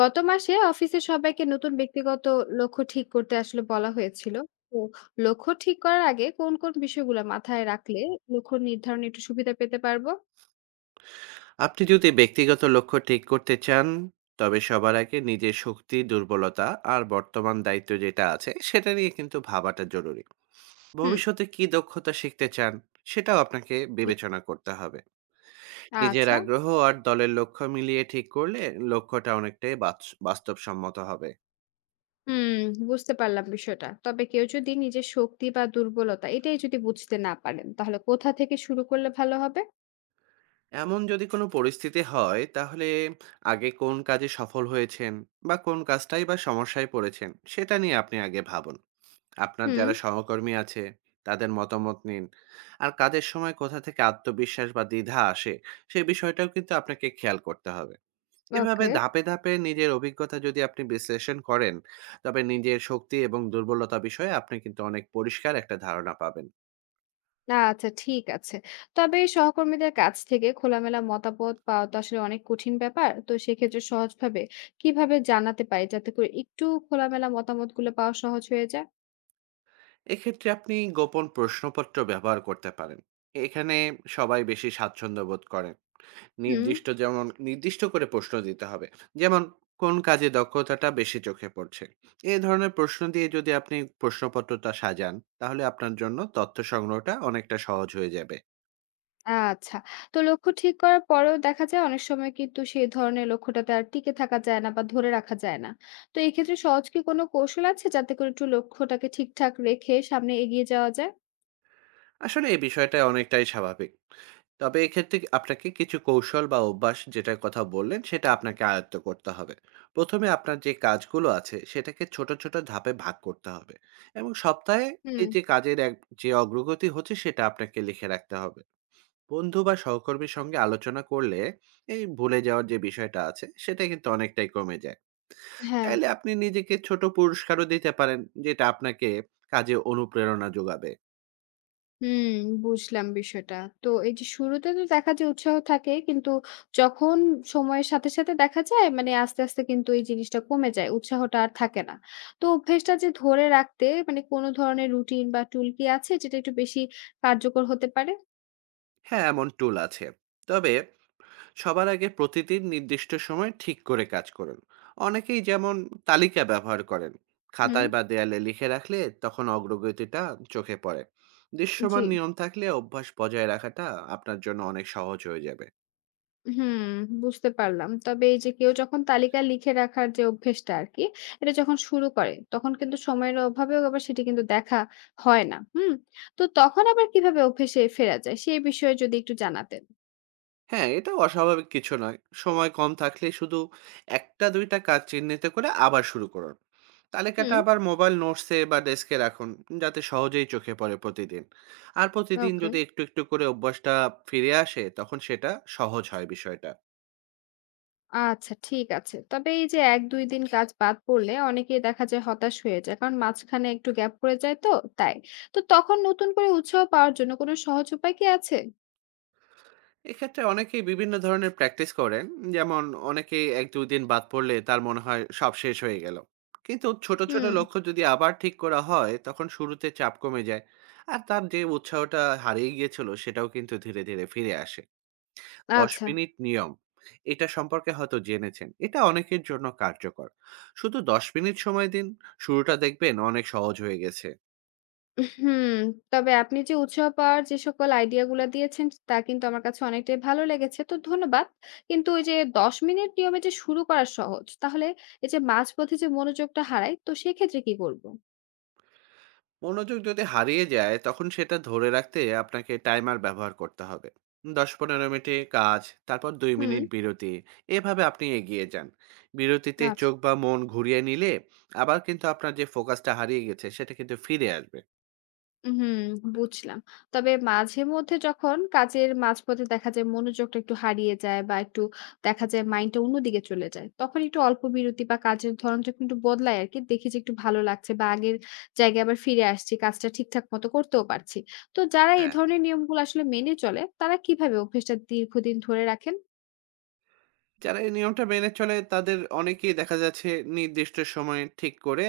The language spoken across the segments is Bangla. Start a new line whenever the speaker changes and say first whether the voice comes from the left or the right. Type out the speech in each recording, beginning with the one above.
left: গত মাসে অফিসের সবাইকে নতুন ব্যক্তিগত লক্ষ্য ঠিক করতে আসলে বলা হয়েছিল, তো লক্ষ্য ঠিক করার আগে কোন কোন বিষয়গুলো মাথায় রাখলে লক্ষ্য নির্ধারণে একটু সুবিধা পেতে পারবো?
right: আপনি যদি ব্যক্তিগত লক্ষ্য ঠিক করতে চান তবে সবার আগে নিজের শক্তি দুর্বলতা আর বর্তমান দায়িত্ব যেটা আছে সেটা নিয়ে কিন্তু ভাবাটা জরুরি।
left: হুম।
right: ভবিষ্যতে কি দক্ষতা শিখতে চান সেটাও আপনাকে
left: জি।
right: বিবেচনা করতে হবে। নিজের
left: আচ্ছা।
right: আগ্রহ আর দলের লক্ষ্য মিলিয়ে ঠিক করলে লক্ষ্যটা অনেকটাই বাস্তবসম্মত হবে।
left: হুম। বুঝতে পারলাম বিষয়টা, তবে কেউ যদি নিজের শক্তি বা দুর্বলতা এটাই যদি বুঝতে না পারেন তাহলে কোথা থেকে শুরু করলে ভালো হবে?
right: এমন যদি কোনো পরিস্থিতি হয় তাহলে আগে কোন কাজে সফল হয়েছেন বা কোন কাজটাই বা সমস্যায় পড়েছেন সেটা নিয়ে আপনি আগে ভাবুন। আপনার
left: হুম।
right: যারা সহকর্মী আছে তাদের মতামত নিন। আর কাজের সময় কোথা থেকে আত্মবিশ্বাস বা দ্বিধা আসে সেই বিষয়টাও কিন্তু আপনাকে খেয়াল করতে হবে। এভাবে
left: ওকে।
right: ধাপে ধাপে নিজের অভিজ্ঞতা যদি আপনি বিশ্লেষণ করেন তবে নিজের শক্তি এবং দুর্বলতা বিষয়ে আপনি কিন্তু অনেক পরিষ্কার একটা ধারণা পাবেন।
left: না, আচ্ছা ঠিক আছে। তবে সহকর্মীদের কাছ থেকে খোলামেলা মতামত পাওয়া তো আসলে অনেক কঠিন ব্যাপার। তো সেক্ষেত্রে সহজভাবে কিভাবে জানাতে পারি যাতে করে একটু খোলামেলা মতামতগুলো পাওয়া সহজ হয়ে যায়?
right: এক্ষেত্রে আপনি গোপন প্রশ্নপত্র ব্যবহার করতে পারেন। এখানে সবাই বেশি স্বাচ্ছন্দ্য বোধ করেন।
left: হুম।
right: নির্দিষ্ট করে প্রশ্ন দিতে হবে। যেমন, "কোন কাজে দক্ষতাটা বেশি চোখে পড়ছে?" এ ধরনের প্রশ্ন দিয়ে যদি আপনি প্রশ্নপত্রটা সাজান, তাহলে আপনার জন্য তথ্য সংগ্রহটা অনেকটা সহজ হয়ে যাবে।
left: আচ্ছা। তো লক্ষ্য ঠিক করার পরেও দেখা যায় অনেক সময় কিন্তু সেই ধরনের লক্ষ্যটাতে আর টিকে থাকা যায় না বা ধরে রাখা যায় না। তো এই ক্ষেত্রে সহজ কি কোনো কৌশল আছে যাতে করে একটু লক্ষ্যটাকে ঠিকঠাক রেখে সামনে এগিয়ে যাওয়া যায়?
right: আসলে এই বিষয়টা অনেকটাই স্বাভাবিক। তবে এক্ষেত্রে আপনাকে কিছু কৌশল বা অভ্যাস যেটার কথা বললেন, সেটা আপনাকে আয়ত্ত করতে হবে। ১ম এ আপনার যে কাজগুলো আছে, সেটাকে ছোট, ছোট ধাপে ভাগ করতে হবে এবং সপ্তাহে
left: হুম।
right: এই যে কাজের এক যে অগ্রগতি হচ্ছে, সেটা আপনাকে লিখে রাখতে হবে। বন্ধু বা সহকর্মীর সঙ্গে আলোচনা করলে এই ভুলে যাওয়ার যে বিষয়টা আছে সেটা কিন্তু অনেকটাই কমে যায়।
left: হ্যাঁ।
right: চাইলে আপনি নিজেকে ছোট পুরস্কারও দিতে পারেন, যেটা আপনাকে কাজে অনুপ্রেরণা যোগাবে।
left: হুম, বুঝলাম বিষয়টা। তো এই যে শুরুতে তো দেখা যায় উৎসাহ থাকে, কিন্তু যখন সময়ের সাথে, সাথে দেখা যায় মানে আস্তে, আস্তে কিন্তু এই জিনিসটা কমে যায়। উৎসাহটা আর থাকে না। তো অভ্যাসটা যে ধরে রাখতে মানে কোন ধরনের রুটিন বা টুল কি আছে যেটা একটু বেশি কার্যকর হতে পারে?
right: হ্যাঁ, এমন টুল আছে। তবে সবার আগে প্রতিদিন নির্দিষ্ট সময় ঠিক করে কাজ করুন। অনেকেই যেমন তালিকা ব্যবহার করেন,
left: হুম,
right: খাতায় বা দেয়ালে লিখে রাখলে তখন অগ্রগতিটা চোখে পড়ে।
left: জি।
right: দৃশ্যমান নিয়ম থাকলে অভ্যাস বজায় রাখাটা আপনার জন্য অনেক সহজ হয়ে যাবে।
left: হুম, বুঝতে পারলাম। তবে এই যে কেউ যখন তালিকা লিখে রাখার যে অভ্যেসটা আরকি, এটা যখন শুরু করে তখন কিন্তু সময়ের অভাবেও আবার সেটি কিন্তু দেখা হয় না। হুম? তো তখন আবার কিভাবে অভ্যেসে ফেরা যায় সেই বিষয়ে যদি একটু জানাতেন।
right: হ্যাঁ, এটা অস্বাভাবিক কিছু নয়। সময় কম থাকলে শুধু ১টা ২টা কাজ চিহ্নিত করে আবার শুরু করুন। তালিকাটা
left: হুম।
right: আবার মোবাইল নোটসে বা ডেস্কে রাখুন, যাতে সহজেই চোখে পড়ে প্রতিদিন। আর প্রতিদিন
left: ওকে।
right: যদি একটু, একটু করে অভ্যাসটা ফিরে আসে, তখন সেটা সহজ হয় বিষয়টা।
left: আচ্ছা ঠিক আছে। তবে এই যে ১-২ দিন কাজ বাদ পড়লে অনেকেই দেখা যায় হতাশ হয়ে যায়। কারণ মাঝখানে একটু গ্যাপ পড়ে যায়, তো তাই। তো তখন নতুন করে উৎসাহ পাওয়ার জন্য কোনো সহজ উপায় কি আছে?
right: এক্ষেত্রে অনেকেই বিভিন্ন ধরনের প্র্যাকটিস করেন। যেমন অনেকেই এক দুই দিন বাদ পড়লে তার মনে হয় সব শেষ হয়ে গেল, কিন্তু ছোট ছোট
left: হুম,
right: লক্ষ্য যদি আবার ঠিক করা হয় তখন শুরুতে চাপ কমে যায়। আর তার যে উৎসাহটা হারিয়ে গিয়েছিল সেটাও কিন্তু ধীরে ধীরে ফিরে আসে। দশ
left: আচ্ছা।
right: মিনিট নিয়ম, এটা সম্পর্কে হয়তো জেনেছেন, এটা অনেকের জন্য কার্যকর। শুধু ১০ মিনিট সময় দিন, শুরুটা দেখবেন অনেক সহজ হয়ে গেছে।
left: হুম, তবে আপনি যে উৎসাহ পাওয়ার যে সকল আইডিয়া গুলা দিয়েছেন তা কিন্তু আমার কাছে অনেকটাই ভালো লেগেছে। তো ধন্যবাদ। কিন্তু ওই যে ১০ মিনিট নিয়মে যে শুরু করা সহজ। তাহলে এই যে মাঝপথে যে মনোযোগটা হারাই, তো সেক্ষেত্রে কি করব?
right: মনোযোগ যদি হারিয়ে যায় তখন সেটা ধরে রাখতে আপনাকে টাইমার ব্যবহার করতে হবে। ১০-১৫ মিনিটে কাজ, তারপর দুই
left: হুম,
right: মিনিট বিরতি। এভাবে আপনি এগিয়ে যান। বিরতিতে
left: আচ্ছা।
right: চোখ বা মন ঘুরিয়ে নিলে আবার কিন্তু আপনার যে ফোকাসটা হারিয়ে গেছে সেটা কিন্তু ফিরে আসবে।
left: হুম, বুঝলাম। তবে মাঝে মধ্যে যখন কাজের মাঝপথে দেখা যায় মনোযোগটা একটু হারিয়ে যায় বা একটু দেখা যায় মাইন্ডটা অন্যদিকে চলে যায়। তখন একটু অল্প বিরতি বা কাজের ধরনটা কিন্তু বদলাই আরকি। দেখি যে একটু ভালো লাগছে বা আগের জায়গায় আবার ফিরে আসছি। কাজটা ঠিকঠাক মতো করতেও পারছি। তো যারা এ ধরনের নিয়মগুলো আসলে মেনে চলে তারা কিভাবে অভ্যেসটা দীর্ঘদিন ধরে রাখেন?
right: যারা এই নিয়মটা মেনে চলে তাদের অনেকেই দেখা যাচ্ছে নির্দিষ্ট সময় ঠিক করে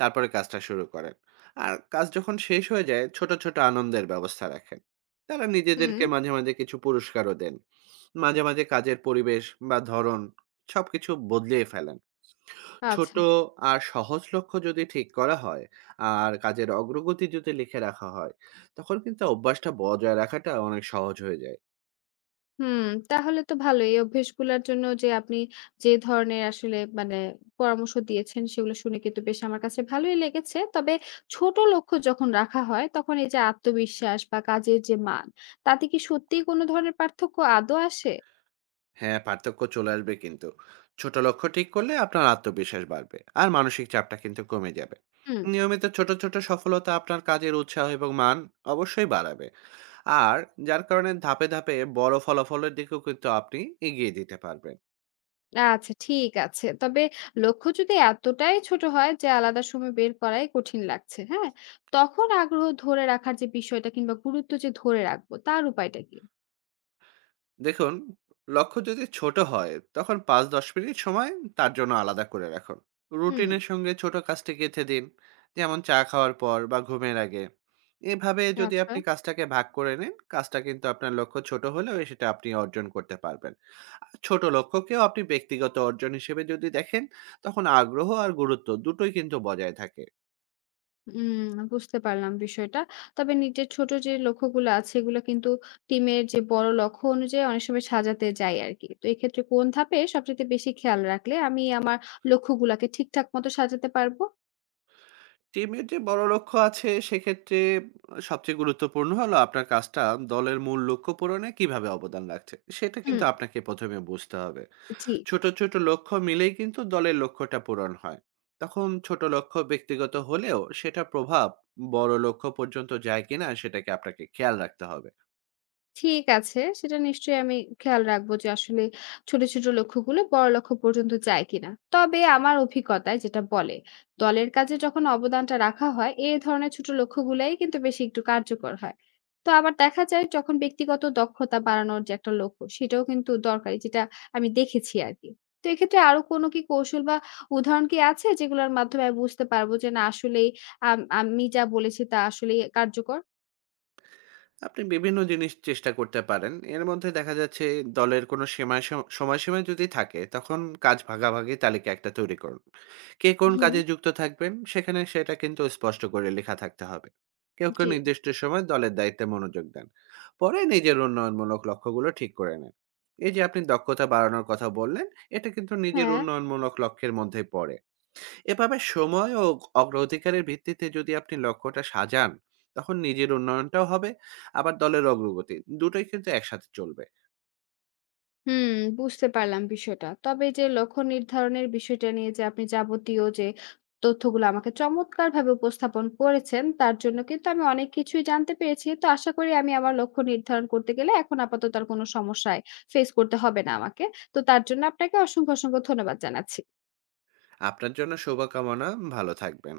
right: তারপরে কাজটা শুরু করেন। আর কাজ যখন শেষ হয়ে যায় ছোট ছোট আনন্দের ব্যবস্থা রাখেন। তারা
left: হুম।
right: নিজেদেরকে মাঝে মাঝে কিছু পুরস্কারও দেন। মাঝে মাঝে কাজের পরিবেশ বা ধরন সবকিছু বদলিয়ে ফেলেন।
left: আচ্ছা।
right: ছোট আর সহজ লক্ষ্য যদি ঠিক করা হয়, আর কাজের অগ্রগতি যদি লিখে রাখা হয়, তখন কিন্তু অভ্যাসটা বজায় রাখাটা অনেক সহজ হয়ে যায়।
left: হুম, তাহলে তো ভালোই। এই অভ্যাসগুলার জন্য যে আপনি যে ধরনের আসলে মানে পরামর্শ দিয়েছেন সেগুলো শুনে কিন্তু বেশ আমার কাছে ভালোই লেগেছে। তবে ছোট লক্ষ্য যখন রাখা হয় তখন এই যে আত্মবিশ্বাস বা কাজের যে মান, তাতে কি সত্যিই কোনো ধরনের পার্থক্য আদৌ আসে?
right: হ্যাঁ, পার্থক্য চলে আসবে কিন্তু। ছোট লক্ষ্য ঠিক করলে আপনার আত্মবিশ্বাস বাড়বে। আর মানসিক চাপটা কিন্তু কমে যাবে।
left: হুম,
right: নিয়মিত ছোট, ছোট সফলতা আপনার কাজের উৎসাহ এবং মান অবশ্যই বাড়াবে। আর যার কারণে ধাপে, ধাপে বড় ফলাফলের দিকেও কিন্তু আপনি এগিয়ে যেতে পারবেন।
left: আচ্ছা ঠিক আছে। তবে লক্ষ্য যদি এতটাই ছোট হয় যে আলাদা সময় বের করাই কঠিন লাগছে, হ্যাঁ? তখন আগ্রহ ধরে রাখার যে বিষয়টা কিংবা গুরুত্ব যে ধরে রাখবো তার উপায়টা কি?
right: দেখুন, লক্ষ্য যদি ছোট হয় তখন ৫-১০ মিনিট সময় তার জন্য আলাদা করে রাখুন।
left: হুম,
right: রুটিনের সঙ্গে ছোট কাজটি গেঁথে দিন। যেমন চা খাওয়ার পর বা ঘুমের আগে। এভাবে যদি
left: আচ্ছা।
right: আপনি কাজটাকে ভাগ করে নেন, কাজটা কিন্তু আপনার লক্ষ্য ছোট হলেও সেটা আপনি অর্জন করতে পারবেন। আর ছোট লক্ষ্যকেও আপনি ব্যক্তিগত অর্জন হিসেবে যদি দেখেন, তখন আগ্রহ আর গুরুত্ব দুটোই কিন্তু বজায় থাকে।
left: উম, বুঝতে পারলাম বিষয়টা। তবে নিজের ছোট যে লক্ষ্যগুলো আছে এগুলো কিন্তু টিমের যে বড় লক্ষ্য অনুযায়ী অনেক সময় সাজাতে যাই আরকি। তো এক্ষেত্রে কোন ধাপে সবচাইতে বেশি খেয়াল রাখলে আমি আমার লক্ষ্যগুলাকে ঠিকঠাক মতো সাজাতে পারবো?
right: টিমের যে বড় লক্ষ্য আছে সেক্ষেত্রে সবচেয়ে গুরুত্বপূর্ণ হলো আপনার কাজটা দলের মূল লক্ষ্য পূরণে কিভাবে অবদান রাখছে সেটা
left: হুম,
right: কিন্তু আপনাকে প্রথমে বুঝতে হবে।
left: জি।
right: ছোট ছোট লক্ষ্য মিলেই কিন্তু দলের লক্ষ্যটা পূরণ হয়। তখন ছোট লক্ষ্য ব্যক্তিগত হলেও সেটা প্রভাব বড় লক্ষ্য পর্যন্ত যায় কিনা সেটাকে আপনাকে খেয়াল রাখতে হবে।
left: ঠিক আছে। সেটা নিশ্চয়ই আমি খেয়াল রাখবো যে আসলে ছোট, ছোট লক্ষ্যগুলো বড় লক্ষ্য পর্যন্ত যায় কিনা। তবে আমার অভিজ্ঞতায় যেটা বলে, দলের কাজে যখন অবদানটা রাখা হয়, এ ধরনের ছোট লক্ষ্যগুলাই কিন্তু বেশি একটু কার্যকর হয়। তো আবার দেখা যায় যখন ব্যক্তিগত দক্ষতা বাড়ানোর যে একটা লক্ষ্য, সেটাও কিন্তু দরকারি, যেটা আমি দেখেছি আরকি। তো এক্ষেত্রে আরো কোনো কি কৌশল বা উদাহরণ কি আছে যেগুলোর মাধ্যমে আমি বুঝতে পারবো যে না আসলেই আমি যা বলেছি তা আসলেই কার্যকর?
right: আপনি বিভিন্ন জিনিস চেষ্টা করতে পারেন। এর মধ্যে দেখা যাচ্ছে দলের কোনো সীমায় স সময়সীমা যদি থাকে, তখন কাজ ভাগাভাগি তালিকা একটা তৈরি করুন। কে কোন
left: হুম,
right: কাজে যুক্ত থাকবেন, সেখানে সেটা কিন্তু স্পষ্ট করে লেখা থাকতে হবে। কেউ, কেউ
left: জি।
right: নির্দিষ্ট সময় দলের দায়িত্বে মনোযোগ দেন। পরে নিজের উন্নয়নমূলক লক্ষ্যগুলো ঠিক করে নেন। এই যে আপনি দক্ষতা বাড়ানোর কথা বললেন, এটা কিন্তু নিজের
left: হ্যাঁ।
right: উন্নয়নমূলক লক্ষ্যের মধ্যেই পড়ে। এভাবে সময় ও অগ্রাধিকারের ভিত্তিতে যদি আপনি লক্ষ্যটা সাজান তখন নিজের উন্নয়নটাও হবে, আবার দলের অগ্রগতি দুটোই কিন্তু একসাথে চলবে।
left: হুম, বুঝতে পারলাম বিষয়টা। তবে এই যে লক্ষ্য নির্ধারণের বিষয়টা নিয়ে যে আপনি যাবতীয় যে তথ্যগুলো আমাকে চমৎকারভাবে উপস্থাপন করেছেন তার জন্য কিন্তু আমি অনেক কিছুই জানতে পেরেছি। তো আশা করি আমি আমার লক্ষ্য নির্ধারণ করতে গেলে এখন আপাতত আর কোনো সমস্যায় ফেস করতে হবে না আমাকে। তো তার জন্য আপনাকে অসংখ্য, অসংখ্য ধন্যবাদ জানাচ্ছি।
right: আপনার জন্য শুভকামনা। ভালো থাকবেন।